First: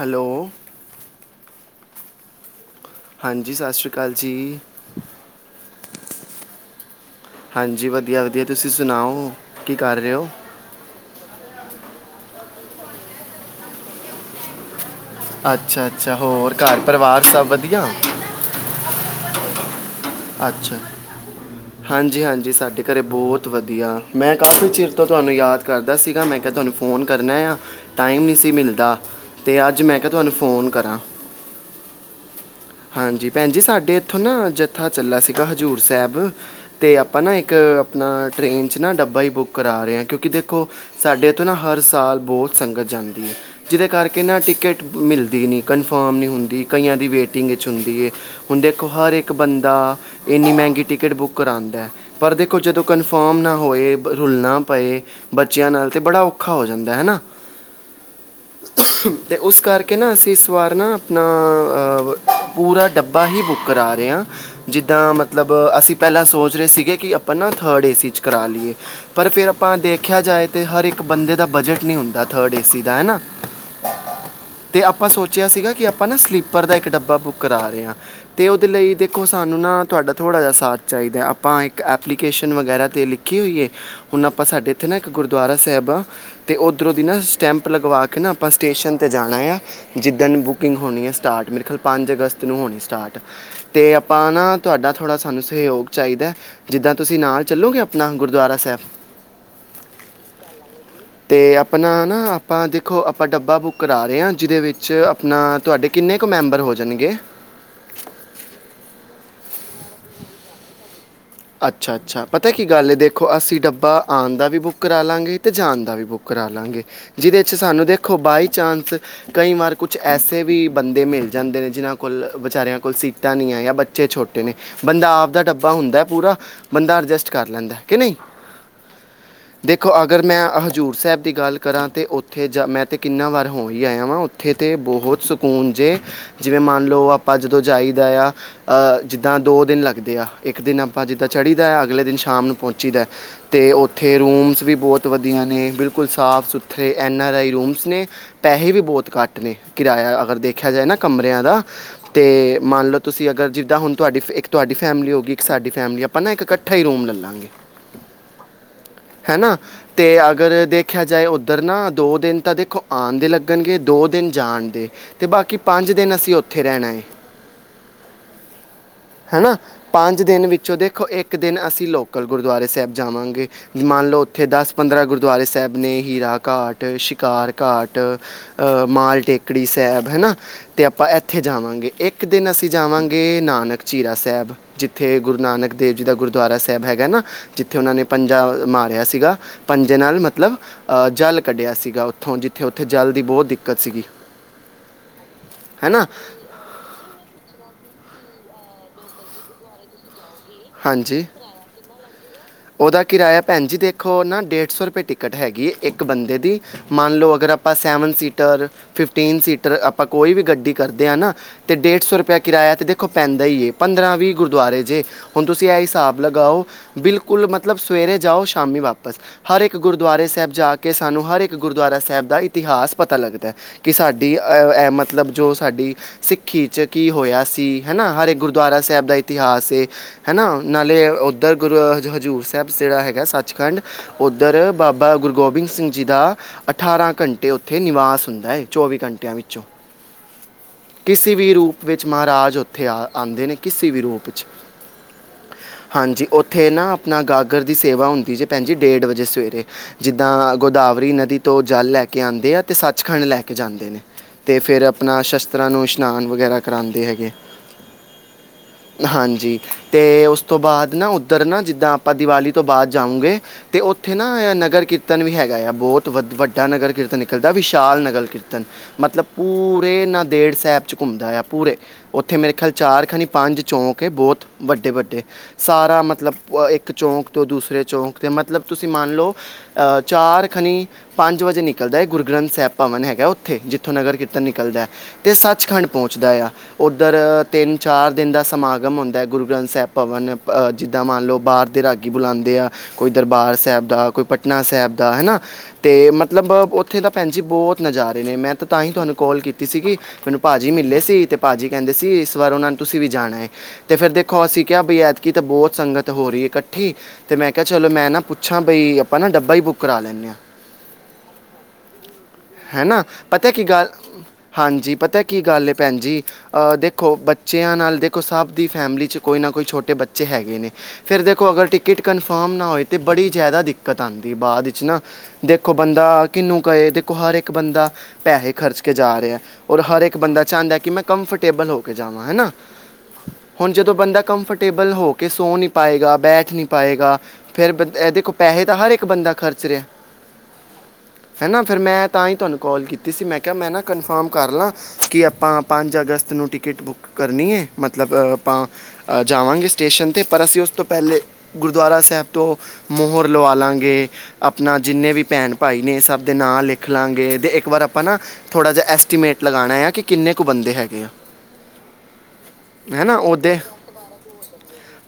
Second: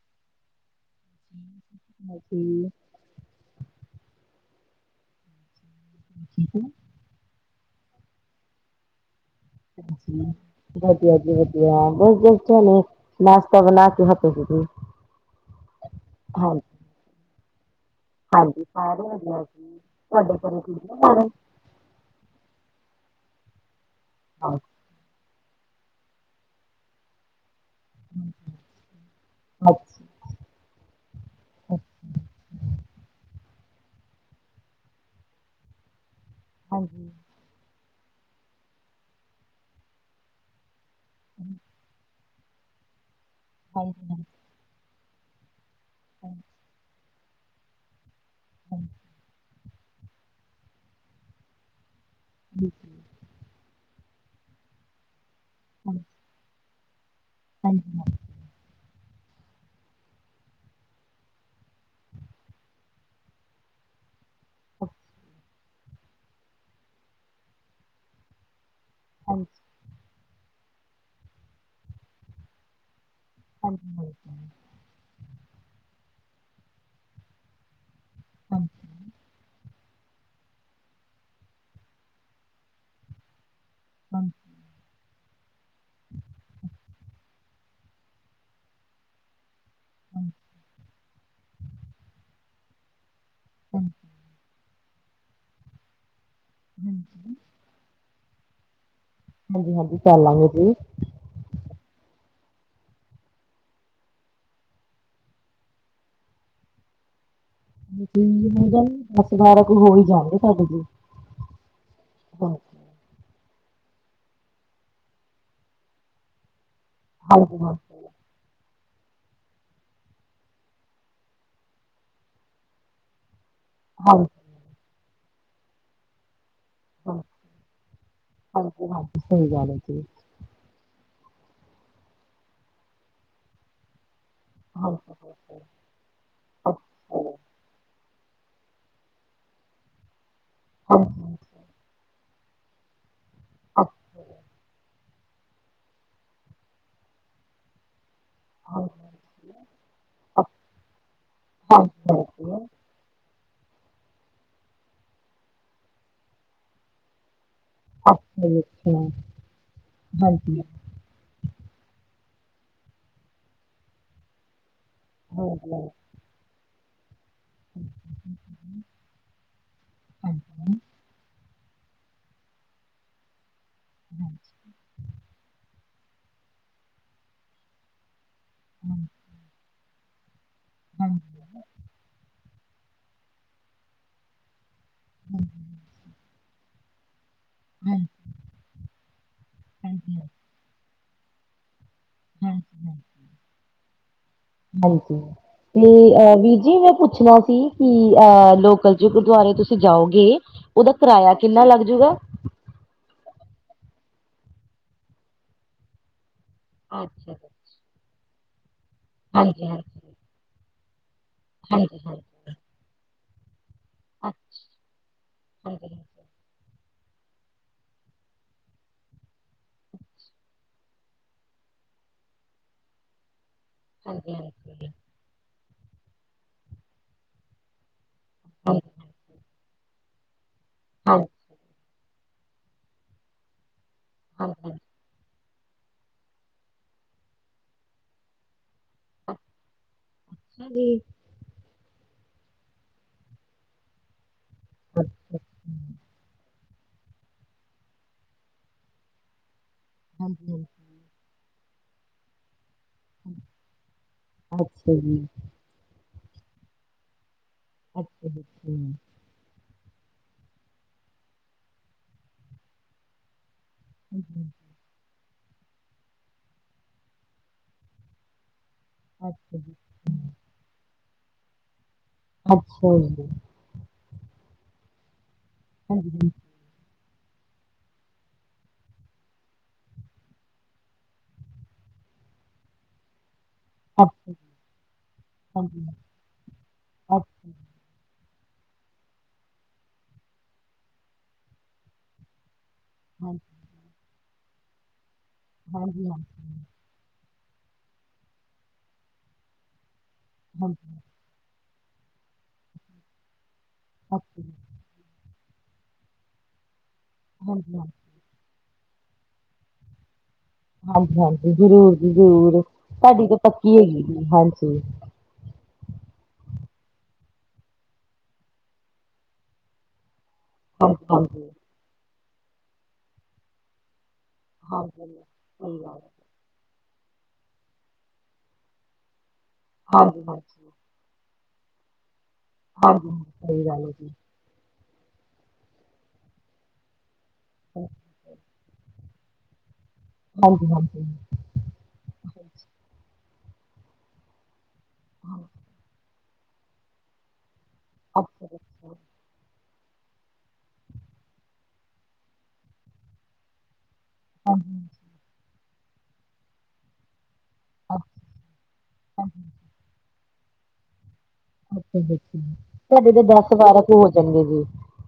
Hello ਹਾਂਜੀ ਹਾਂਜੀ, ਸਤਿ ਸ਼੍ਰੀ ਅਕਾਲ ਜੀ। ਠੀਕ ਹੈ। ਹਾਂਜੀ, ਵਧੀਆ-ਵਧੀਆ ਤੁਸੀਂ ਸੁਣਾਓ? ਕੀ ਕਰ ਰਹੇ ਹੋ ਹਾਂਜੀ। ਹਾਂਜੀ ਹਾਂਜੀ ਵਧੀਆ, ਬਸ‌ ਕੁਝ ਨੀ ਨਾਸ਼ਤਾ ਬਣਾ ਕੇ ਹਟੀ ਸੀ ਜੀ। ਅੱਛਾ, ਅੱਛਾ ਹੋਰ ਘਰ ਪਰਿਵਾਰ ਸਭ ਵਧੀਆ? ਹਾਂਜੀ, ਸਾਰੇ ਹੈਗੇ ਆ ਜੀ ਤੁਹਾਡੇ ਘਰੇ ਅੱਛਾ ਠੀਕ ਨੇ ਸਾਰੇ। ਹਾਂਜੀ, ਹਾਂਜੀ ਸਾਡੇ ਘਰੇ ਬਹੁਤ ਵਧੀਆ। ਮੈਂ ਕਾਫ਼ੀ ਚਿਰ ਤਾਂ ਤੁਹਾਨੂੰ ਯਾਦ ਕਰਦਾ ਸੀਗਾ। ਮੈਂ ਕਿਹਾ ਤੁਹਾਨੂੰ ਫੋਨ ਕਰਨਾ ਆ। ਟਾਈਮ ਨਹੀਂ ਸੀ ਮਿਲਦਾ ਅਤੇ ਅੱਜ ਮੈਂ ਅੱਛਾ ਕਿਹਾ ਤੁਹਾਨੂੰ ਫ਼ੋਨ ਕਰਾਂ। ਹਾਂਜੀ ਭੈਣ ਜੀ। ਸਾਡੇ ਇੱਥੋਂ ਨਾ ਜੱਥਾ ਚੱਲਾ ਸੀਗਾ ਹਜ਼ੂਰ ਸਾਹਿਬ ਅਤੇ ਹਾਂਜੀ ਆਪਾਂ ਨਾ ਇੱਕ। ਇੱਕ ਆਪਣਾ ਟ੍ਰਰੇਨ 'ਚ ਨਾ ਡੱਬਾ ਹੀ ਬੁੱਕ ਕਰਾ ਰਹੇ ਹਾਂ। ਕਿਉਂਕਿ ਦੇਖੋ ਸਾਡੇ ਏਥੋ ਨਾ ਹਰ ਸਾਲ ਬਹੁਤ ਸੰਗਤ ਜਾਂਦੀ ਹੈ ਜਿਹਦੇ ਕਰਕੇ ਹਾਂਜੀ ਨਾ ਟਿਕਟ ਮਿਲਦੀ ਨਹੀਂ। ਕਨਫਰਮ ਨਹੀਂ ਹੁੰਦੀ, ਕਈਆਂ ਦੀ ਵੇਟਿੰਗ ਵਿੱਚ ਹੁੰਦੀ ਏ। ਹੁਣ ਦੇਖੋ ਹਰ ਇੱਕ ਬੰਦਾ ਇੰਨੀ ਮਹਿੰਗੀ ਟਿਕਟ ਬੁੱਕ ਕਰਾਉਂਦਾ। ਪਰ ਦੇਖੋ ਜਦੋਂ ਠੀਕ ਹੈ। ਕਨਫ ਕਨਫਰਮ ਨਾ ਹੋਏ ਰੁਲਣਾ ਪਏ ਬੱਚਿਆਂ ਨਾਲ ਤਾਂ ਹਾਂਜੀ ਬੜਾ ਔਖਾ ਹੋ ਜਾਂਦਾ ਹੈ ਨਾ। ਹਾਂਜੀ ਹਾਂਜੀ ਹਾਂਜੀ ਹਾਂਜੀ ਹਾਂਜੀ ਤੇ ਉਸ ਕਰਕੇ ਨਾ ਅਸੀਂ ਇਸ ਵਾਰ ਨਾ ਆਪਣਾ। ਅਵ ਪੂਰਾ ਡੱਬਾ ਹੀ ਬੁੱਕ ਕਰਾ ਰਹੇ ਹਾਂ। ਜਿੱਦਾਂ ਮਤਲਬ ਅਸੀਂ ਪਹਿਲਾਂ ਸੋਚ ਰਹੇ ਸੀਗੇ ਕਿ ਆਪਾਂ ਨਾ ਥਰਡ ਏਸੀ ਚ ਕਰਾ ਲਈਏ। ਪਰ ਫਿਰ ਆਪਾਂ ਦੇਖਿਆ ਜਾਏ ਤਾਂ ਹਰ ਇੱਕ ਬੰਦੇ ਦਾ ਬਜਟ ਨਹੀਂ ਹੁੰਦਾ ਥਰਡ ਏ ਸੀ ਦਾ ਹੈ ਨਾ। ਹਾਂਜੀ। ਤੇ ਆਪਾਂ ਸੋਚਿਆ ਸੀਗਾ ਕਿ ਆਪਾਂ ਨਾ ਸਲੀਪਰ ਦਾ ਇੱਕ ਡੱਬਾ ਬੁੱਕ ਕਰਾ ਰਹੇ ਹਾਂ। ਤੇ ਉਹਦੇ ਲਈ ਦੇਖੋ। ਸਾਨੂੰ ਨਾ ਤੁਹਾਡਾ ਥੋੜ੍ਹਾ ਜਿਹਾ ਸਾਥ ਚਾਹੀਦਾ। ਆਪਾਂ ਇੱਕ ਐਪਲੀਕੇਸ਼ਨ ਵਗੈਰਾ ਤੇ ਲਿਖੀ ਹੋਈ ਏ। ਹੁਣ ਹਾਂਜੀ ਆਪਾਂ ਸਾਡੇ ਇੱਥੇ ਨਾ। ਇੱਕ ਗੁਰਦੁਆਰਾ ਸਾਹਿਬ ਆ ਤੇ ਓਧਰੋਂ ਦੀ ਨਾ ਸਟੈਂਪ ਲਗਵਾ ਕੇ ਨਾ ਆਪਾਂ ਸਟੇਸ਼ਨ ਤੇ ਜਾਣਾ ਆ। ਜਿੱਦਣ ਬੁਕਿੰਗ ਹੋਣੀ ਹੈ ਸਟਾਰਟ ਮੇਰਾ ਖਿਆਲ ਪੰਜ ਅਗਸਤ ਨੂੰ ਹੋਣੀ ਸਟਾਰਟ। ਤੇ ਆਪਾਂ ਨਾ ਤੁਹਾਡਾ ਥੋੜ੍ਹਾ ਸਾਨੂੰ ਸਹਿਯੋਗ ਚਾਹੀਦਾ। ਜਿੱਦਾਂ ਹਾਂਜੀ ਤੁਸੀਂ ਨਾਲ ਚੱਲੋਗੇ, ਆਪਣਾ ਗੁਰਦੁਆਰਾ ਸਾਹਿਬ? ਹਾਂਜੀ-ਹਾਂਜੀ, ਚਲ ਲਾਂਗੇ ਜੀ। ਅਤੇ ਆਪਣਾ ਨਾ ਆਪਾਂ ਦੇਖੋ, ਆਪਾਂ ਡੱਬਾ ਬੁੱਕ ਕਰਾ ਰਹੇ ਹਾਂ। ਜਿਹਦੇ ਵਿੱਚ ਆਪਣਾ ਤੁਹਾਡੇ ਕਿੰਨੇ ਕੁ ਕਿੰਨੇ ਕ ਮੈਂਬਰ ਹੋ ਜਾਣਗੇ? ਦੀ ਨਹੀਂ ਗੱਲ, ਦਸ ਬਾਰਾਂ ਕ ਹੋ ਹੀ ਜਾਣਗੇ ਸਾਡੇ ਜੀ। ਅੱਛਾ, ਅੱਛਾ ਪਤਾ ਕੀ ਹਾਂਜੀ ਗੱਲ ਹੈ ਦੇਖੋ। ਅਸੀਂ ਡੱਬਾ ਆਉਣ ਦਾ ਵੀ ਬੁੱਕ ਕਰਾ ਲਵਾਂਗੇ ਅਤੇ ਜਾਣ ਦਾ ਵੀ ਬੁੱਕ ਕਰਾ ਲਾਂਗੇ। ਜਿਹਦੇ 'ਚ ਹਾਂਜੀ ਸਾਨੂੰ ਹਾਂਜੀ ਦੇਖੋ ਬਾਈ ਚਾਂਸ ਕਈ ਵਾਰ ਕੁਛ ਐਸੇ ਵੀ ਬੰਦੇ ਮਿਲ ਜਾਂਦੇ ਨੇ, ਜਿਹਨਾਂ ਕੋਲ ਵਿਚਾਰਿਆਂ ਕੋਲ ਸੀਟਾਂ ਨਹੀਂ ਹੈ। ਬਟ ਬੱਚੇ ਹਾਂਜੀ ਛੋਟੇ ਨੇ, ਬੰਦਾ ਆਪ ਦਾ ਡੱਬਾ ਹੁੰਦਾ ਪੂਰਾ ਬੰਦਾ ਅਡਜਸਟ ਕਰ ਲੈਂਦਾ। ਕਿ ਨਹੀਂ ਹਾਂਜੀ ਹਾਂਜੀ ਸਹੀ ਗੱਲ ਹੈ ਦੇਖੋ ਜੀ। ਅਗਰ ਮੈਂ ਹਜ਼ੂਰ ਸਾਹਿਬ ਦੀ ਗੱਲ ਕਰਾਂ ਤੇ, ਉੱਥੇ ਜਾ ਮੈਂ ਤੇ ਕਿੰਨਾ ਵਾਰ ਹੋ ਹੀ ਆਇਆ ਵਾਂ। ਉੱਥੇ ਤੇ ਬਹੁਤ ਹਾਂਜੀ ਹੁਣ ਜੇ। ਜਿਵੇਂ ਮੰਨ ਲਓ, ਆਪਾਂ ਜਦੋਂ ਜਾਈਦਾ ਆ ਅਹ ਜਿੱਦਾਂ ਦੋ ਦਿਨ ਲੱਗਦੇ ਆ। ਇੱਕ ਦਿਨ ਆਪਾਂ ਜਿੱਦਾਂ ਚੜ੍ਹੀ ਦਾ ਅਗਲੇ ਦਿਨ ਸ਼ਾਮ ਨੂੰ ਪਹੁੰਚੀਦਾ ਅਤੇ ਉੱਥੇ ਰੂਮਸ ਵੀ ਬਹੁਤ ਬਹੁਤ ਵਧੀਆ ਨੇ, ਬਿਲਕੁਲ ਸਾਫ਼ ਸੁਥਰੇ ਐਨ ਆਰ ਆਈ ਰੂਮਸ ਨੇ ਪੈਸੇ ਵੀ ਬਹੁਤ ਘੱਟ ਨੇ, ਕਿਰਾਇਆ ਅਗਰ ਦੇਖਿਆ ਜਾਏ ਨਾ ਕਮਰਿਆਂ ਦਾ ਤੇ ਮੰਨ ਲਓ। ਤੁਸੀਂ ਅਗਰ ਜਿੱਦਾਂ ਹੁਣ ਤੁਹਾਡੀ-ਤੁਹਾਡੀ ਫੈਮਿਲੀ ਹੋ ਗੀ, ਇੱਕ ਸਾਡੀ ਫੈਮਿਲੀ ਆਪਾਂ ਨਾ ਇਕੱਠਾ ਹੀ ਰੂਮ ਲੈਲਾਗੇ। ਹਨਾ ਤੇ ਅਗਰ ਦੇਖ ਦੇਖਿਆ ਜਾਏ, ਉੱਧਰ ਨਾ ਦੋ ਦਿਨ ਤਾਂ ਦੇਖੋ ਆਉਣ ਦੇ ਲੱਗਣਗੇ, ਦੋ ਦਿਨ ਜਾਣ ਦੇ ਤੇ ਬਾਕੀ ਪੰਜ ਦਿਨ ਅਸੀਂ ਉੱਥੇ ਰਹਿਣਾ ਏ। [unintelligible] ਹਨਾ। ਪੰਜ ਦਿਨ ਵਿੱਚੋਂ ਦੇਖੋ, ਇੱਕ ਦਿਨ ਅਸੀਂ ਲੋਕਲ ਗੁਰਦੁਆਰੇ ਸਾਹਿਬ ਜਾਵਾਂਗੇ। ਮੰਨ ਲਓ ਉੱਥੇ ਦਸ ਪੰਦਰਾਂ ਗੁਰ ਗੁਰਦੁਆਰੇ ਸਾਹਿਬ ਨੇ ਹੀਰਾ ਘਾਟ, ਸ਼ਿਕਾਰ ਘਾਟ ਅਹ ਮਾਲ ਟੇਕੜੀ ਸਾਹਿਬ ਹਨਾ। ਤੇ ਆਪਾਂ ਇੱਥੇ ਜਾਵਾਂਗੇ ਇੱਕ ਦਿ ਦਿਨ ਅਸੀਂ ਜਾਵਾਂਗੇ ਨਾਨਕ ਝੀਰਾ ਸਾਹਿਬ। ਜਿੱਥੇ ਗੁਰੂ ਨਾਨਕ ਦੇਵ ਜੀ ਦਾ ਗੁਰਦੁਆਰਾ ਬ ਹੈਗਾ ਨਾ ਜਿੱਥੇ ਉਹਨਾਂ ਨੇ ਪੰਜ। ਜਾਂ ਮਾਰਿਆ ਸੀਗਾ ਪੰਜੇ ਨਾਲ ਮਤਲਬ ਜਲ ਕੱਢਿਆ ਸੀਗਾ ਉੇ। ਉਥੋਂ ਜਿੱਥੇ ਉੱਥੇ ਜਲ ਦੀ ਬਹੁਤ ਦਿੱਕਤ ਸੀਗੀ। ਹਾਂਜੀ ਤੇ ਹੈਨਾ ਅ ਵੀਰ ਜੀ ਮੈਂ ਪੁੱਛਣਾ। ਕਿ ਅਹ ਲੋਕਲ ਚ ਗੁਰਦੁਆਰੇ ਤੁਸੀਂ ਜਾਓਗੇ ਉਹਦਾ ਹਾਂਜੀ ਕਿਰਾਇਆ ਕਿੰਨਾ ਲੱਗ ਜੂਗਾ। ਉਹਦਾ ਕਿਰਾਇਆ ਭੈਣ ਜੀ ਦੇਖੋ ਨਾ ਡੇਢ ਸੌ ਰੁਪਏ ਟਿਕਟ ਹੈਗੀ ਹੈ ਇੱਕ ਬੰਦੇ ਦੀ ਮੰਨ ਅੱਛਾ ਲਓ ਜੀ, ਅਗਰ ਆਪ। ਆਪਾਂ ਸੈਵਨ ਸੀਟਰ ਫਿਫਟੀਨ ਹਾਂਜੀ ਸੀਟਰ ਹਾਂਜੀ ਆਪਾਂ ਕੋਈ ਵੀ ਗੱਡੀ ਕਰਦੇ ਹਾਂ ਨਾ ਅਤੇ ਹਾਂਜੀ ਡੇਢ ਸੌ ਹਾਂਜੀ ਰੁਪਇਆ। ਕਿਰਾਇਆ ਤੇ ਦੇਖੋ ਪੈਂਦਾ ਹੀ ਏ ਪੰਦਰਾਂ ਅੱਛਾ, ਵੀਹ ਗੁਰਦੁਆਰੇ ਜੇ ਹੁਣ ਤੁਸੀਂ ਇਹ ਹਾਂਜੀ ਹਾਂਜੀ ਹਿਸਾਬ। ਲਗਾਓ। ਬਿਲਕੁਲ ਮਤਲਬ ਸਵੇਰੇ ਜਾਓ ਸ਼ਾਮੀ ਵਾਪਸ ਹਰ ਇੱਕ ਗੁਰਦੁਆਰੇ ਸਾਹਿਬ ਜਾ ਕੇ ਸਾਨੂੰ। ਹਰ ਇੱਕ ਗੁਰਦੁਆਰਾ ਸਾਹਿਬ ਦਾ ਇਤਿਹਾਸ ਪਤਾ ਲੱਗਦਾ। ਕਿ ਹਾਂਜੀ ਹਾਂਜੀ ਹਾਂਜੀ ਸਾਡੀ ਐ ਮਤਲਬ, ਜੋ ਸਾਡੀ ਸਿੱਖੀ 'ਚ ਕੀ ਹੋਇਆ ਸੀ ਹੈ ਨਾ। ਹਰੇ ਹਾਂਜੀ ਹਾਂਜੀ ਗੁਰਦੁਆਰਾ ਹਾਂਜੀ, ਸਾਹਿਬ ਦਾ ਇਤਿਹਾਸ ਏ ਹਨਾ। ਨਾਲੇ ਅੱਛਾ ਉੱਧਰ ਗੁਰ ਹਜ਼ੂਰ ਪ੍ਰਭ ਸੇਵਾ ਹੈਗਾ ਸੱਚਖੰਡ, ਉੱਧਰ ਬਾਬਾ ਗੁਰੂ ਗੋਬਿੰਦ ਸਿੰਘ ਜੀ ਦਾ ਅਠਾਰਾਂ ਘੰਟੇ ਉੱਥੇ ਨਿਵਾਸ ਹੁੰਦਾ ਏ। ਚੌਵੀ ਘੰਟਿਆਂ ਵਿੱਚੋਂ ਹੈਲੋ। ਕਿਸੇ ਵੀ ਰੂਪ ਵਿੱਚ ਮਹਾਰਾਜ ਉੱਥੇ ਆ ਆਉਂਦੇ ਨੇ, ਕਿਸੇ ਵੀ ਰੂਪ ਵਿੱਚ [inaudible] ਹਾਂਜੀ। ਉੱਥੇ ਨਾ ਆਪਣਾ ਗਾਗਰ ਦੀ ਸੇਵਾ ਹੁੰਦੀ ਜੀ, ਭੈਣ ਜੀ ਡੇਢ ਵਜੇ ਸਵੇਰੇ ਹਾਂਜੀ ਜਿੱਦਾਂ ਹਾਂਜੀ ਗੋਦਾਵਰੀ ਨਦੀ ਤੋਂ ਜਲ ਲੈ ਕੇ ਆਉਂਦੇ ਆ। ਤੇ ਸੱਚਖੰਡ ਲੈ ਕੇ ਜਾਂਦੇ ਨੇ, ਤੇ ਫਿਰ ਅੱਛਾ ਜੀ, ਆਪਣਾ ਸ਼ਸਤਰਾਂ ਨੂੰ ਇਸ਼ਨਾਨ ਵਗੈਰਾ ਕਰਾਉਂਦੇ ਹੈਗੇ। ਅੱਛਾ -ਅੱਛਾ ਜੀ। ਹਾਂਜੀ। ਤੇ ਉਸ ਤੋਂ ਬਾਅਦ ਨਾ ਉੱਧਰ ਨਾ ਜਿੱਦਾਂ, ਆਪਾਂ ਦੀਵਾਲੀ ਤੋਂ ਬਾਅਦ ਜਾਊਗੇ। ਤੇ ਉੱਥੇ ਨਾ ਹਾਂਜੀ, ਨਗਰ ਕੀ ਕੀਰ ਕੀਰਤਨ ਵੀ ਹੈਗਾ ਆ ਬਹੁਤ ਵ ਵੱਡਾ ਨਗਰ ਕੀਰਤਨ ਨਿਕਲਦਾ ਵਿਸ਼ਾਲ ਨਗਰ ਕੀਰਤਨ ਮਤਲਬ ਅੱਛਾ ਜੀ, ਪੂਰੇ ਨਾਾਂਦੇੜ ਸਾਹਿਬ 'ਚ ਘੁੰਮਦਾ ਆ ਪੂਰੇ ਉੱਥੇ ਮੇਰੇ ਖਿਆਲ ਅੱਛਾ ਚਾਰ ਖ ਨਹੀਂ ਜੀ, ਪੰਜ। ਚੌਂਕ ਬਹੁਤ ਵੱਡੇ -ਵੱਡੇ ਸਾਰਾ ਹਾਂਜੀ ਜੀ, ਮਤਲਬ ਇੱਕ। ਚੌਂਕ ਤੋਂ ਦੂਸਰੇ ਚੌਂਕ 'ਤੇ ਮਤਲਬ ਤੁਸੀਂ ਮੰਨ ਲਓ। ਅਹ ਚਾਰ ਖਨੀ ਪੰਜ ਵਜੇ ਨਿਕਲਦਾ ਹੈ ਗੁਰੂ ਗ੍ਰੰਥ ਸਾਹਿਬ ਭਵਨ ਹੈਗਾ ਉੱਥੇ ਜਿੱਥੇ। ੋਂ ਨਗਰ ਅੱਛਾ ਕਿਰ ਜੀ, ਨਿਕਲਦਾ ਤੇ ਸੱਚਖੰਡ ਹਾਂਜੀ, ਪਹੁੰਚ। ਆ ਉੱਧਰ ਅੱਛਾ ਜੀ, ਤਿੰਨ ਚਾਰ ਦਿਨ ਦਾ ਸਮਾਗਮ ਹੁੰਦਾ ਗੁਰ। ੁਰੂ ਗ੍ਰੰਥ ਸਾਹਿਬ ਭਵਨ ਜਿੱਦਾਂ ਮੰਨ ਲਓ ਬਾਹਰ ਦੇ ਰਾਗੀ ਬੁਲਾਉਂਦੇ ਆ ਕੋਈ ਹਾਂਜੀ, ਦਰਬਾਰ ਸਾਹਿਬ ਦਾ। ਕੋਈ ਪਟਨਾ ਸਾਹਿਬ ਦਾ ਹਨਾ ਤੇ ਹਾਂਜੀ, ਹਾਂਜੀ, ਹਾਂਜੀ, ਮਤਲਬ। ਉੱਥੇ ਤਾਂ ਭੈਣ ਜੀ ਬਹੁਤ ਨਜ਼ਾਰੇ ਨੇ ਮੈਂ ਤਾਂ ਤਾਂ ਹੀ ਤੁਹਾਨੂੰ ਕਾਲ ਕੀਤੀ ਸੀਗੀ ਮੈਨੂੰ ਭਾਜੀ ਅੱਛਾ ਮਿਲੇ ਜੀ, ਸੀ ਤੇ ਭਾਜੀ ਕਹਿੰਦੇ ਸੀ ਇਸ ਵਾਰ ਉਹਨਾਂ ਨੂੰ ਤੁਸੀਂ ਵੀ ਜਾਣਾ ਹੈ ਤੇ ਫਿਰ ਦੇਖੋ ਹਾਂਜੀ, ਅਸੀਂ ਕਿਹਾ ਬੀ ਐਤਕੀ ਤਾਂ ਬਹੁਤ ਸੰਗਤ ਹੋ ਰਹੀ ਇਕੱਠੀ ਤੇ ਮੈਂ ਕਿਹਾ ਚਲੋ ਹਾਂਜੀ, ਮੈਂ ਨਾ ਪੁੱਛ ਅੱਛਾ ਬਈ ਆਪਾਂ ਨਾ ਡੱਬਾ ਹੀ ਬੁੱਕ ਕਰਾ ਲੈਂਦੇ ਹਾਂ ਹਾਂਜੀ ਹਾਂਜੀ ਜ਼ਰੂਰ ਜੀ ਜ਼ਰੂਰ ਹੈ ਨਾ ਤੁਹਾਡੀ ਤਾਂ ਪਤਾ ਕੀ ਪੱਕੀ ਗੱਲ ਹੈਗੀ ਜੀ ਹਾਂਜੀ ਕੀ ਗੱਲ ਭੈਣ ਜੀ ਦੇਖੋ ਬੱਚਿਆਂ ਨਾਲ ਦੇਖੋ ਸਭ ਦੀ ਫੈਮਿਲੀ 'ਚ ਕੋਈ ਨਾ ਕੋਈ ਛੋਟੇ ਬੱਚੇ ਹੈਗੇ ਨੇ ਹਾਂਜੀ, ਫਿਰ ਹਾਂਜੀ, ਦੇਖੋ ਅਗਰ ਟਿਕਟ ਕਨਫਰਮ ਨਾ ਹੋਏ ਤਾਂ ਬੜੀ ਜ਼ਿਆਦਾ ਦਿੱਕਤ ਦਿੱਕਤ ਆਉਂਦੀ ਬਾਅਦ ਵਿੱਚ ਨਾ ਹਾਂਜੀ। ਦੇਖੋ ਸਹੀ ਗੱਲ ਹੈ, ਬੰਦਾ ਕਿੰਨੂੰ ਕਹੇ ਦੇਖੋ ਹਰ ਇੱਕ ਬੰਦਾ ਪੈਸੇ ਖਰਚ ਕੇ ਜਾ ਰਿਹਾ ਔਰ ਹਰ ਇੱਕ ਹਾਂਜੀ, ਬੰਦਾ ਹਾਂਜੀ, ਚਾਹੁੰਦਾ ਕਿ ਮੈਂ ਕੰਫਰਟੇਬਲ ਹੋ ਕੇ ਜਾਵਾਂ ਹੈ ਨਾ ਹਾਂਜੀ ਹਾਂ ਸਹੀ ਹੁਣ ਗੱਲ ਹੈ ਜਦੋਂ ਜੀ। ਬੰਦਾ ਕੰਫਰਟੇਬਲ ਹੋ ਕੇ ਸੋ ਨੀ ਪਾਏਗਾ ਬੈਠ ਨੀ ਪਾਏਗਾ ਫੇਰ ਇਹ ਦੇਖੋ ਪੈਸੇ ਤਾਂ ਹਰ ਇੱਕ ਇੱਕ ਬੰਦਾ ਖਰਚ ਰਿਹਾ ਹਾਂਜੀ ਹਾਂਜੀ ਹੈ ਨਾ ਫਿਰ ਮੈਂ ਤਾਂ ਹੀ ਅੱਛਾ ਜੀ, ਤੁਹਾਨੂੰ ਕੋਲ ਕੀਤੀ ਸੀ ਮੈਂ ਕਿਹਾ ਮੈਂ ਨਾ ਕਨਫਰਮ ਕਰ ਲਾਂ ਕੀ ਆਪਾਂ ਪੰਜ ਅਗਸਤ ਨੂੰ ਟਿਕਟ ਬੁੱਕ ਕਰਨੀ ਹੈ ਮਤਲਬ ਅੱਛਾ, ਹਾਂਜੀ, ਆਪਾਂ ਜਾਵਾਂਗੇ ਸਟੇਸ਼ਨ ਤੇ ਪਰ ਅਸੀਂ ਉਸ ਤੋਂ ਪਹਿਲੇ ਗੁਰਦੁਆਰਾ ਸਾਹਿਬ ਤੋਂ ਮੋਹਰ ਲਵਾ ਲਾਂਗੇ ਅੱਛਾ, ਆਪਣਾ ਹਾਂਜੀ। ਜਿੰਨੇ ਵੀ ਭੈਣ ਭਾਈ ਨੇ ਸਭ ਦੇ ਨਾਂ ਲਿਖ ਲਾਂਗੇ ਅਤੇ ਇੱਕ ਵਾਰ ਆਪਾਂ ਨਾ ਥੋੜ੍ਹਾ ਜਿਹਾ, ਐਸਟੀਮੇਟ ਲਗਾਉਣਾ ਆ, ਕਿ ਕਿੰਨੇ ਕੁ ਬੰਦੇ ਹੈਗੇ ਆ। ਹੈ ਤੁਹਾਡੇ ਨਾ ਤਾਂ ਦਸ ਉਹਦੇ ਬਾਰਾਂ ਕੁ ਹੋ ਜਾਂਣਗੇ ਜੀ,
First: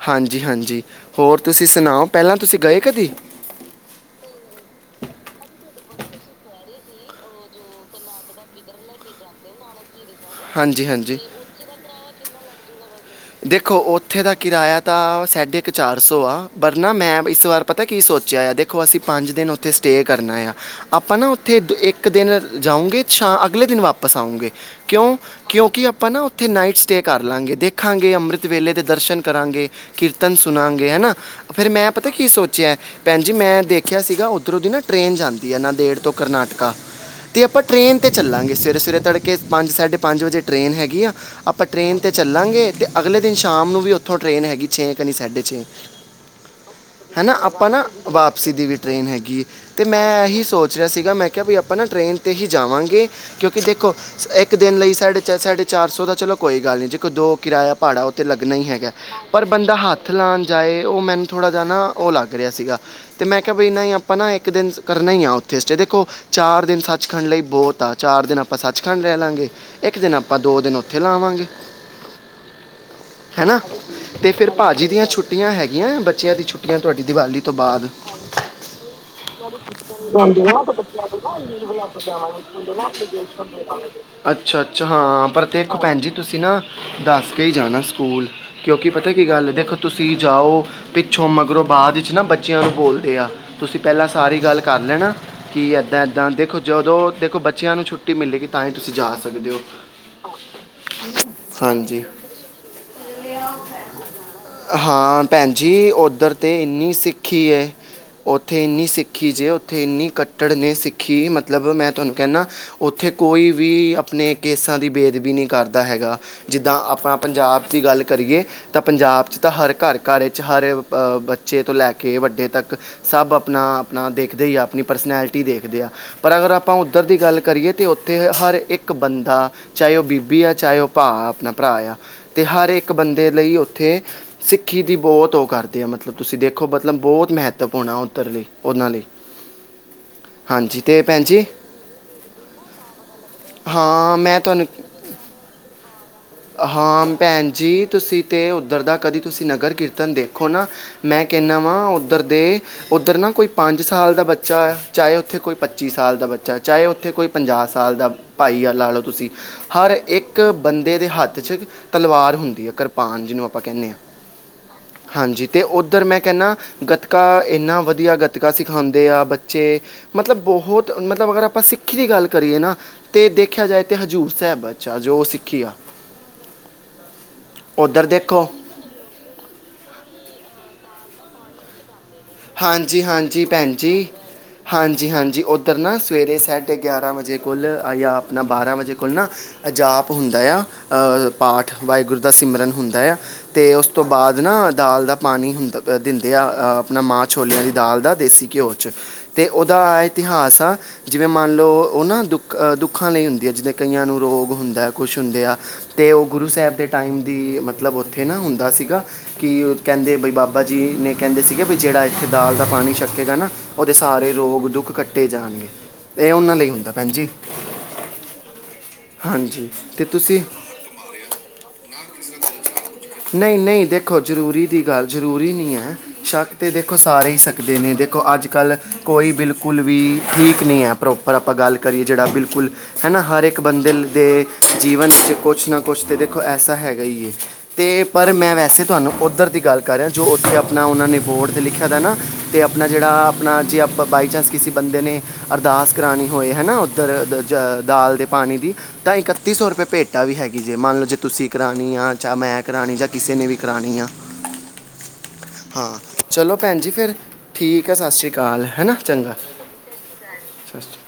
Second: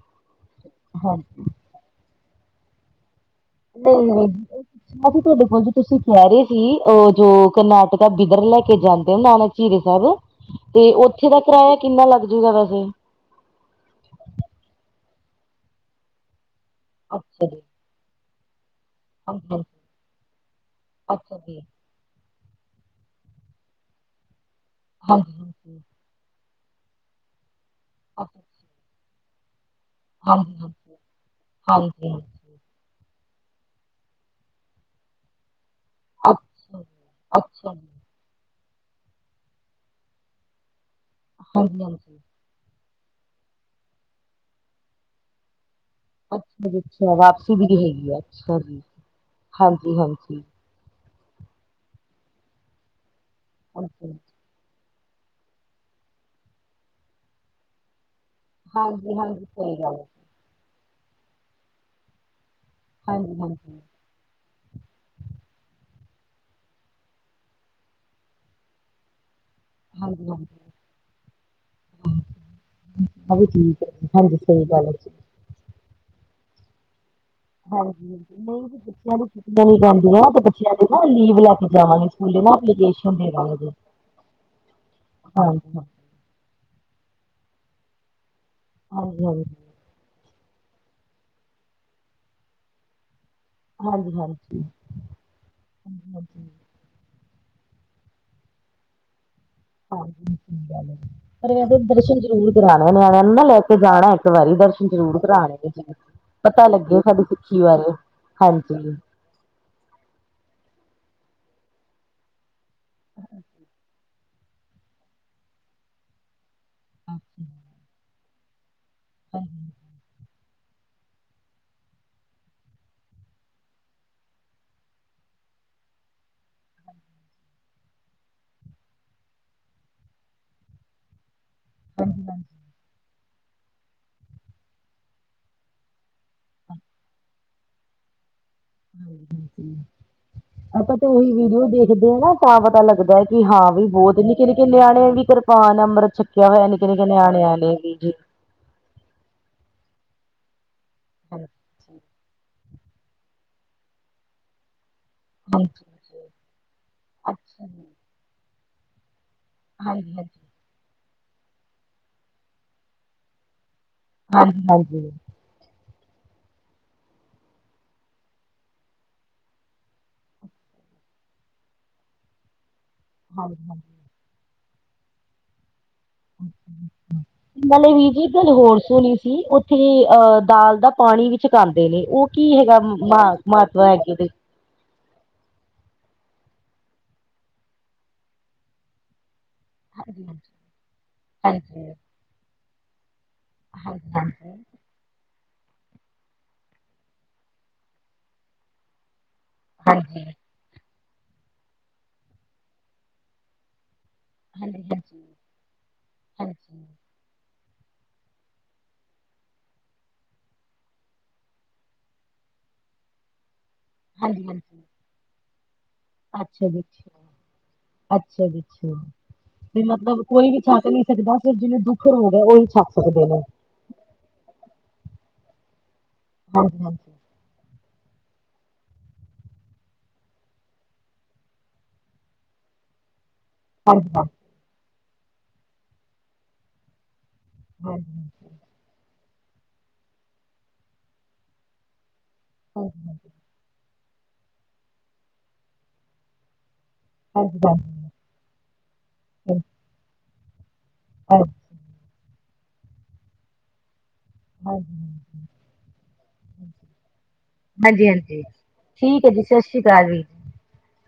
ਹਾਂਜੀ ਹਾਂਜੀ ਹੋਰ ਹਾਂਜੀ ਤੁਸੀਂ ਸੁਣਾਓ ਪਹਿਲਾਂ ਤੁਸੀਂ ਗਏ ਕਦੀ। ਨਹੀਂ ਨਹੀਂ ਅਸੀਂ ਤੁਹਾਡੇ ਪੰਜ ਤੁਸੀਂ ਕਹਿ ਰਹੇ ਸੀ, ਜੋ ਕਰਨਾਟਕਾ ਬਿਦਰ ਲੈ ਕੇ ਜਾਂਦੇ ਨਾਨਕ ਧੀਰੇ ਸਾਹਿਬ ਹਾਂਜੀ ਤੇ ਹਾਂਜੀ ਉਥੇ ਦਾ ਕਰਾਇਆ ਕਿੰਨਾ ਲੱਗ ਜਾਊਗਾ ਵੈਸੇ ਦੇਖੋ ਉੱਥੇ ਦਾ ਕਿਰਾਇਆ ਤਾਂ ਸਾਢੇ ਕੁ ਚਾਰ ਸੌ ਆ, ਪਰ ਨਾ ਮੈਂ ਇਸ ਅੱਛਾ ਜੀ ਵਾਰ ਪਤਾ ਪਤਾਂ ਕੀ ਸੋਚਿਆ ਆ ਦੇਖੋ, ਅਸੀਂ ਪੰਜ ਹਾਂਜੀ ਦਿਨ ਹਾਂਜੀ ਉੱਥੇ ਸਟੇਅ ਕਰਨਾ ਆ ਆਪਾਂ ਨਾ ਅੱਛਾ ਉੱਥੇ ਜੀ ਦ ਇੱਕ ਇੱਕ ਦਿਨ ਜਾਊਂਗੇ ਸ਼ਾ ਅਗਲੇ ਦਿਨ ਵਾਪਸ ਆਊਂਗੇ ਕਿਉਂ ਹਾਂਜੀ ਹਾਂਜੀ ਕਿਉਂਕਿ ਆਪਾਂ ਨਾ ਉੱਥੇ ਨਾਈਟ ਸਟੇਅ ਕਰ ਲਵਾਂਗੇ ਦੇਖਾਂਗੇ ਅੱਛਾ ਅੰਮ੍ਰਿਤ ਜੀ, ਵੇਲੇ ਦੇ ਦਰਸ਼ਨ ਕਰਾਂਗੇ ਕੀਰਤਨ ਹਾਂਜੀ ਸੁਣਾਗੇ ਹਾਂਜੀ ਹਨਾ ਫੇਰ ਮੈਂ ਹਾਂਜੀ ਪਤਾ ਕੀ ਹਾਂਜੀ ਸੋਚ ਭੈਣ ਜੀ ਮੈਂ ਦੇਖਿਆ ਸੀਗਾ ਉੱਧਰੋਂ ਦੀ ਨਾ ਟ੍ਰਰੇਨ ਜਾਂਦੀ ਹੈ ਨਾਂਦੇੜ ਤੋਂ ਕਰਨਾਟਕਾ ਅੱਛਾ ਜੀ ਤੇ ਆਪਾਂ ਅੱਛਾ ਜੀ ਟਰੇਨ ਤੇ ਚੱਲਾਂਗੇ ਸਵੇਰੇ-ਸਵੇਰੇ ਤੜਕੇ ਪੰਜ ਸਾਢੇ ਪੰਜ ਵਜੇ ਟਰੇਨ ਹੈਗੀ ਆ ਆਪਾਂ ਹਾਂਜੀ ਟਰੇਨ ਤੇ ਹਾਂਜੀ ਚਲਾਂਗੇ, ਤੇ ਅਗਲੇ ਦਿਨ ਸ਼ਾਮ ਨੂੰ ਵੀ ਓੱਥੋਂ ਟਰੇਨ ਹੈਗੀ ਛੇ ਕੁ ਨਈ ਸਾਢੇ ਛੇ ਅੱਛਾ ਜੀ ਅੱਛਾ ਹਨਾ ਵਾਪਸੀ ਆਪਾਂ ਵੀ ਨਾ ਹੈਗੀ ਹੈ ਵਾਪਸੀ ਅੱਛਾ ਦੀ ਵੀ ਜੀ ਟ੍ਰੇਨ ਹੈਗੀ ਹੈ ਤੇ ਹਾਂਜੀ ਮੈਂ ਹਾਂਜੀ ਇਹੀ ਸੋਚ ਜਿਹਾ ਸੀਗਾ ਮੈਂ ਕਿਹਾ ਵੀ ਆਪਾਂ ਨਾ ਟ੍ਰਰੇਨ 'ਤੇ ਹੀ ਜਾਵਾਂਗੇ ਕਿਉਂਕਿ ਦੇਖੋ ਅੱਛਾ ਜੀ, ਇੱਕ ਦਿਨ ਲਈ ਸਾਡੇ ਸਾਢੇ ਚਾਰ ਸੌ ਦਾ ਚਲੋ ਕੋਈ ਗੱਲ ਨਹੀਂ ਦੇਖੋ ਦੋ ਕਿਰਾਇਆ ਪਾੜਾ ਉਤੇ ਲੱਗਣਾ ਹੀ ਹੈਗਾ ਹਾਂਜੀ ਪਰ ਹਾਂਜੀ ਸਹੀ ਬੰਦਾ ਗੱਲ ਹੈ ਹੱਥ ਲਾਉਣ ਜਾਏ ਉਹ ਮੈਨੂੰ ਥੋੜਾ ਜਾ ਨਾ ਉਹ ਲੱਗ ਰਿਹਾ ਸੀਗਾ ਤੇ ਹਾਂਜੀ ਮੈਂ ਕਿਹਾ ਬਇ ਹਾਂਜੀ ਆਪ ਆਪਨਾ ਇੱਕ ਦਿਨ ਕਰਨਾ ਹੀ ਆ ਉੱਥੇ ਸ ਦੇਖੋ ਚਾਰ ਦਿਨ ਸੱਚਖੰਡ ਲਈ ਬਹੁਤ ਆ ਚਾਰ ਦਿਨ ਆਪਾਂ ਸੱਚਖੰਡ ਰਹਿ ਲਵਾਂਗੇ ਇੱਕ ਦਿਨ ਹਾਂਜੀ ਆਪਾਂ ਦੋ ਹਾਂਜੀ ਦਿਨ ਉੱਥੇ ਲਾਵਾਂਗੇ ਉਹ ਵੀ ਹਨਾ ਠੀਕ ਹੈ ਜੀ, ਤੇ ਹਾਂਜੀ ਫੇਰ ਸਹੀ ਗੱਲ ਭਾਜੀ ਹੈ ਦੀਆਂ ਜੀ ਛੁੱਟੀਆਂ ਹੈਗੀਆਂ ਬੱਚਿਆਂ ਦੀ ਛੁੱਟੀਆਂ ਤੁਹਾਡੀ ਦੀਵਾਲੀ ਤੋਂ ਬਾਅਦ ਹਾਂਜੀ ਨਹੀਂ ਜੀ ਬੱਚਿਆਂ ਦੀ ਛੁੱਟੀਆਂ ਨੀ ਪੈਂਦੀਆਂ ਤੇ ਬੱਚਿਆਂ ਦੇ ਨਾ ਲੀਵ ਲੈ ਕੇ ਜਾਵਾਂਗੇ ਸਕੂਲੇ ਨਾ ਐਪਲੀਕੇਸ਼ਨ ਦੇਵਾਂਗੇ ਜੀ ਅੱਛਾ ਅੱਛਾ, ਹਾਂ ਪਰ ਹਾਂਜੀ ਦੇਖ ਹਾਂ ਭੈਣ ਜੀ ਤੁਸੀਂ ਨਾ ਦੱਸ ਕੇ ਹੀ ਜਾਣਾ ਸਕੂਲ, ਕਿਉਂਕਿ ਪਤਾ ਹਾਂਜੀ ਕੀ ਗੱਲ ਦੇਖੋ ਹਾਂਜੀ ਤੁਸੀਂ ਜਾਓ, ਪਿੱਛੋਂ ਮਗਰੋਂ ਬਾਅਦ ਵਿੱਚ ਨਾ ਬੱਚਿਆਂ ਨੂੰ ਬੋਲਦੇ ਆ ਤੁਸੀਂ ਪਹਿਲਾਂ ਹਾਂਜੀ ਸਾਰੀ ਗੱਲ ਹਾਂਜੀ ਕਰ ਲੈਣਾ, ਕਿ ਇੱਦਾਂ ਇੱਦਾਂ ਹਾਂਜੀ ਦੇਖੋ ਜਦੋਂ ਦੇਖੋ ਬੱਚਿਆਂ ਨੂੰ ਛੁੱਟੀ ਮਿਲੇਗੀ, ਤਾਂ ਹੀ ਤੁਸੀਂ ਜਾ ਸਕਦੇ ਹੋ। ਹਾਂਜੀ, ਸਹੀ ਗੱਲ ਹੈ। ਅਰੇ ਇਹਦੇ ਹਾਂਜੀ ਦਰਸ਼ਨ ਜ਼ਰੂਰ ਕਰਾਣੇ ਨਿਆਣਿਆਂ ਨੂੰ ਨਾ ਲੈ ਕੇ ਜਾਣਾ, ਇੱਕ ਵਾਰੀ ਦਰਸ਼ਨ ਜ਼ਰੂਰ ਹਾਂ ਭੈਣ ਕਰਾਣੇ ਜੀ ਉਧਰ ਤੇ ਪਤਾ ਇੰਨੀ ਲੱਗੇ ਸਾਡੀ ਸਿੱਖੀ ਹੈ ਬਾਰੇ। ਉੱਥੇ ਇੰਨੀ ਹਾਂਜੀ ਸਿੱਖੀ ਜੇ ਉੱਥੇ ਇੰਨੀ ਕੱਟੜ ਨੇ ਸਿੱਖੀ ਮਤਲਬ ਮੈਂ ਤੁਹਾਨੂੰ ਕਹਿੰਦਾ। ਉੱਥੇ ਕੋਈ ਵੀ ਆਪਣੇ ਕੇਸਾਂ ਦੀ ਬੇਦਬੀ ਨਹੀਂ ਕਰਦਾ ਹੈਗਾ। ਜਿੱਦਾਂ ਆਪਾਂ ਪੰਜਾਬ ਦੀ ਗੱਲ ਕਰੀਏ, ਤਾਂ ਪੰਜਾਬ 'ਚ ਤਾਂ ਹਰ ਘਰ-ਘਰ ਹਰ, ਬੱਚੇ ਤੋਂ ਲੈਕੇ ਵੱਡੇ ਤੱਕ ਸਭ ਅਪਨਾ-ਅਪਨਾ ਦੇਖਦੇ ਈ ਆ, ਅਪਨੀ ਪਰਸਨੈਲਟੀ ਦੇਖਦੇ ਆ। ਪਰ, ਅਗਰ ਆਪਾਂ ਉੱਧਰ ਦੀ ਗੱਲ ਕਰੀਏ ਤਾਂ ਉੱਥੇ ਹਰ ਇੱਕ ਬੰਦਾ ਚਾਹੇ ਉਹ ਬੀਬੀ ਆ, ਚਾਹੇ ਉਹ ਭਾ ਆਪਨਾ ਭਰਾ ਯਾਂ, ਤੇ ਹਰ ਇੱਕ ਬੰਦੇ ਲਈ ਉੱਥੇ ਸਿੱਖੀ ਦੀ ਬਹੁਤ ਉਹ ਕਰਦੇ ਆ, ਮਤਲਬ ਤੁਸੀਂ ਦੇਖੋਂ ਮਤਲਬ ਬਹੁਤ ਮਹੈਤਵਪੂਰਣ ਹੋਣਾ ਉੱਧਰ ਲਈ। ਹੂੰ ਹਾਂ ਆਪਾ ਤਾ ਓਹੀ ਵੀਡੀਓ ਦੇਖਦੇ ਹਾਂ ਨਾ ਤਾਂ ਪਤਾ ਲੱਗਦਾ, ਕਿ ਹਾਂ ਵੀ ਬਹੁਤ ਮੈਂ ਨਿੱਕੇ-ਨਿੱਕੇ ਤੁਹਾਨੂੰ ਨਿਆਣੇ ਵੀ ਕ ਕਿਰਪਾਨ, ਅੰਮ੍ਰਿਤ ਛਕਿਆ ਹੋਇਆ ਨਿੱਕੇ-ਨਿੱਕੇ ਹਾਂ ਭੈਣ ਨਿਆਣਿਆਂ ਨੇ, ਵੀ ਜੀ। ਤੁਸੀਂ ਤੇ ਉੱਧਰ ਦਾ ਕਦੀ ਤੁਸੀਂ ਨਗਰ-ਕੀਰਤਨ ਦੇਖੋਂ ਨਾ, ਮੈਂ ਹਾਂਜੀ, ਕਹਿੰਨਾ ਵਾਂ ਉੱਧਰ ਦੇ, ਉੱਧਰ ਨਾ ਕੋਈ ਪੰਜ-ਸਾਲ ਦਾ ਬੱਚਾ ਯਾ, ਚਾਹੇ ਉੱਥੇ ਕੋਈ ਪੱਚੀ ਸਾਲ ਹਾਂਜੀ-ਹਾਂਜੀ, ਦਾ ਬੱਚਾ, ਚਾਹੇ ਉੱਥੇ ਕੋਈ ਪੰਜਾਹ ਅੱਛਾ ਜੀ, ਸਾਲ ਦਾ ਭਾਈ ਆ ਲਾ ਲਓ ਤੁਸੀ ਹਰ ਇੱਕ ਹਾਂਜੀ-ਹਾਂਜੀ, ਬੰਦੇ ਦੇ ਹੱਥ ਵਿੱਚ ਤਲਵਾਰ ਹੁੰਦੀ ਆ, ਕਰਪਾਨ ਜਿਹਨੂੰ ਆਪਾਂ ਕਹਿੰਦੇ ਹਾਂ। ਹਾਂਜੀ-ਹਾਂਜੀ। ਹਾਂਜੀ, ਤੇ ਉੱਧਰ ਮੈਂ ਕਹਿੰਨਾ ਗੱਤਕਾ, ਇੰਨਾ ਵਧੀਆ ਗੱਤਕਾ ਸਿਖਾਂਦੇ ਆ ਬੱਚੇ ਮਤਲਬ ਬਹੁਤ, ਮਤਲਬ ਅਗਰ ਆਪਾ ਸਿੱਖੀ ਦੀ ਗੱਲ ਕਰੀਏ ਨਾ ਤੇ ਦੇਖਿਆ ਜਾਏ ਹਾਂਜੀ-ਹਾਂਜੀ। ਤਾ‌ ਹਜ਼ੂਰ ਸਾਹਿਬ'ਚ ਆ, ਜੋ ਸਿੱਖੀ ਆ। ਨਾਲੇ ਉਧਰ ਵੀਰਜੀ, ਇਕ ਦੇਖੋ ਗੱਲ ਹੋਰ ਸੁਣੀ ਸੀ ਓ ਉੱਥੇ ਅਹ ਦਾਲ ਦਾ ਪਾਣੀ ਵੀ ਛਕਾਂਦੇ ਨੇ, ਉਹ ਕੀ ਹੈਗਾ ਮ, ਮਹਤਵਵਾ ਹੈਗੇ ਉਹਦੇ। ਹਾਂਜੀ-ਹਾਂਜੀ, ਉੱਧਰ ਨਾ ਸਵੇਰੇ ਸਾਢੇ ਗਿਆਰਾਂ ਵਜੇ ਕੋਲ ਤਾਂ, ਅਪਣਾ ਬਾਰਾਂ ਵਜੇ ਕੋਲ ਨਾ ਅਜਾਪ ਹੁੰਦਾ ਹਾਂਜੀ-ਹਾਂਜੀ, ਯਾ, ਅਹ ਪਾਠ, ਹਾਂਜੀ-ਹਾਂਜੀ, ਵਾਹਿਗੁਰੂ ਦਾ ਸਿਮਰਨ ਹੁੰਦਾ ਯਾ। ਤੇ ਉਸ ਤੋਂ ਹਾਂਜੀ, ਬਾਅਦ ਨਾ ਦਾਲ ਦਾ ਪਾਣੀ ਹੁੰਦਾ ਦਿੰਦੇ ਆ, ਅ ਆਪਣਾ ਮਾਂ ਛੋਲਿਆਂ ਦੀ ਦਾਲ ਦਾ, ਦੇਸੀ ਘਿਓ'ਚ ਤੇ ਉਹਦਾ ਹਾਂਜੀ-ਹਾਂਜੀ, ਇਤਿਹਾਸ ਆ ਜਿਵੇਂ ਮੰਨ ਲਓ, ਉਹ ਨਾ ਦੁੱਖਾਂ ਲਈ ਹੁੰਦੀ ਆ, ਜਿਦਾਂ ਕਈਆਂ ਨੂੰ ਰੋਗ ਹੁੰਦਾ ਕੁਛ ਹੁੰਦੇ ਆ, ਤੇ ਉਹ ਗੁਰੂ ਹਾਂਜੀ, ਸਾਹਿਬ ਦੇ ਟਾਈਮ ਦੀ, ਮਤਲਬ ਉੱਥੇ ਨਾ ਹੁੰਦਾ ਸੀਗਾ ਕਿ ਉਹ ਕਹਿੰਦੇ, ਬਈ ਬਾਬਾ ਜੀ ਨੇ ਕਹਿੰਦੇ ਸੀਗੇ ਵੀ ਜਿਹੜਾ ਇੱਥੇ ਦਾਲ ਦਾ ਪਾਣੀ ਛਕੇੇਗਾ ਨਾ, ਉਹਦੇ ਸਾਰੇ ਰੋਗ, ਹਾਂਜੀ-ਹਾਂਜੀ, ਦੁੱਖ ਕੱਟੇ ਜਾਣਗੇ। ਏ ਉਹਨਾਂ ਅੱਛਾ ਲਈ ਜੀ ਹੁੰਦਾ, ਅੱਛਾ, ਭੈਣਜੀ। ਅੱਛਾ ਜੀ, ਅੱਛਾ। ਹਾਂਜੀ ਬੀ, ਤੇ ਮਤਲਬ ਤੁਸੀਂ ਕੋਈ ਵੀ ਛੱਕ ਨਹੀਂ ਸਕਦਾ, ਸਿਰਫ ਜਿਨੁੰ ਦੁੱਖ, ਰੋਗ ਹੈ, ਓਹੀ ਛੱਕ ਸਕਦੇ ਨੇ। ਨਹੀਂ-ਨਹੀਂ ਦੇਖੋ ਜ਼ਰੂਰੀ ਦੀ ਗੱਲ, ਜ਼ਰੂਰੀ ਨਹੀਂ ਹੈ, ਛਕ ਤੇ ਦੇ ਹਾਂਜੀ-ਹਾਂਜੀ। ਸਾਰੇ ਈ ਸਕਦੇ ਨੇ, ਦੇਖੋ ਅੱਜ-ਕੱਲ, ਕੋਈ ਬਿਲਕੁਲ ਵੀ ਠੀਕ ਨਹੀਂ ਹੈ ਪ੍ਰੋ ਪਰ ਆਪਾਂ ਗੱਲ ਕਰੀਏ, ਜਿਹੜਾ ਬਿਲਕੁਲ ਹੈਨਾ, ਹਰ ਇੱਕ ਬੰਦੇ ਹਾਂਜੀ-ਹਾਂਜੀ, ਦੇ ਜੀਵਨ ਵਿੱਚ ਕੁਛ ਨਾ ਕੁਛ ਤਾ ਦੇਖੋ, ਐਸਾ ਹੈਗਾ ਈ ਏ। ਤੇ ਪਰ ਹਾਂਜੀ-ਹਾਂਜੀ, ਮੈਂ ਵੈਸੇ ਤੁਹਾਨੂੰ ਉੱਧਰ ਦੀ ਗੱਲ ਕਰ ਰਿਹਾ, ਜੋ ਉੱਥੇ ਆਪਣਾ ਉਹਨਾਂ ਨੇ ਬੋਰਡ 'ਤੇ ਲਿਖਿਆਦਾ ਨਾ ਤੇ ਆਪਣਾ ਜਿਹੜਾ, ਆਪਣਾ ਜੇ ਆਪਾਂ ਬਾਈਚਾਂਸ ਕਿਸੇ ਬੰਦੇ ਨੇ ਅਰਦਾਸ ਕਰਾਣੀ ਹੋਏ ਹੈਨਾ ਹਾਂਜੀ-ਹਾਂਜੀ, ਦਾਲ ਦੇ ਪਾਣੀ ਦੀ, ਤਾਂ ਇਕੱਤੀ-ਸੋ ਰੁਪਏ ਭੇਟਾਂ ਵੀ ਹੈਗੀ ਜੇ, ਮੰਨ ਲਓ ਜੇ ਤੁਸੀਂ ਕਰਾ ਆ, ਚਾ ਮੈਂ ਕਰਾਣੀ, ਜਾਂ ਕਿਸੇ ਨੇ ਵੀ ਕਰਾਣੀ ਆ, ਹਾਂਜੀ-ਹਾਂਜੀ। ਹਾਂ। ਚਲੋ ਭੈਣ ਜੀ ਫਿਰ, ਠੀਕ ਹੈ, ਸਤਿ ਸ਼੍ਰੀ ਹਾਂਜੀ-ਹਾਂਜੀ ਅਕਾਲ। ਹੈਨਾ, ਠੀਕ ਹੈ ਚੰਗਾ। ਜੀ ਸਤਿ ਸ਼੍ਰੀ ਅਕਾਲ ਜੀ। ਸ਼੍ਰੀ ਅਕਾਲ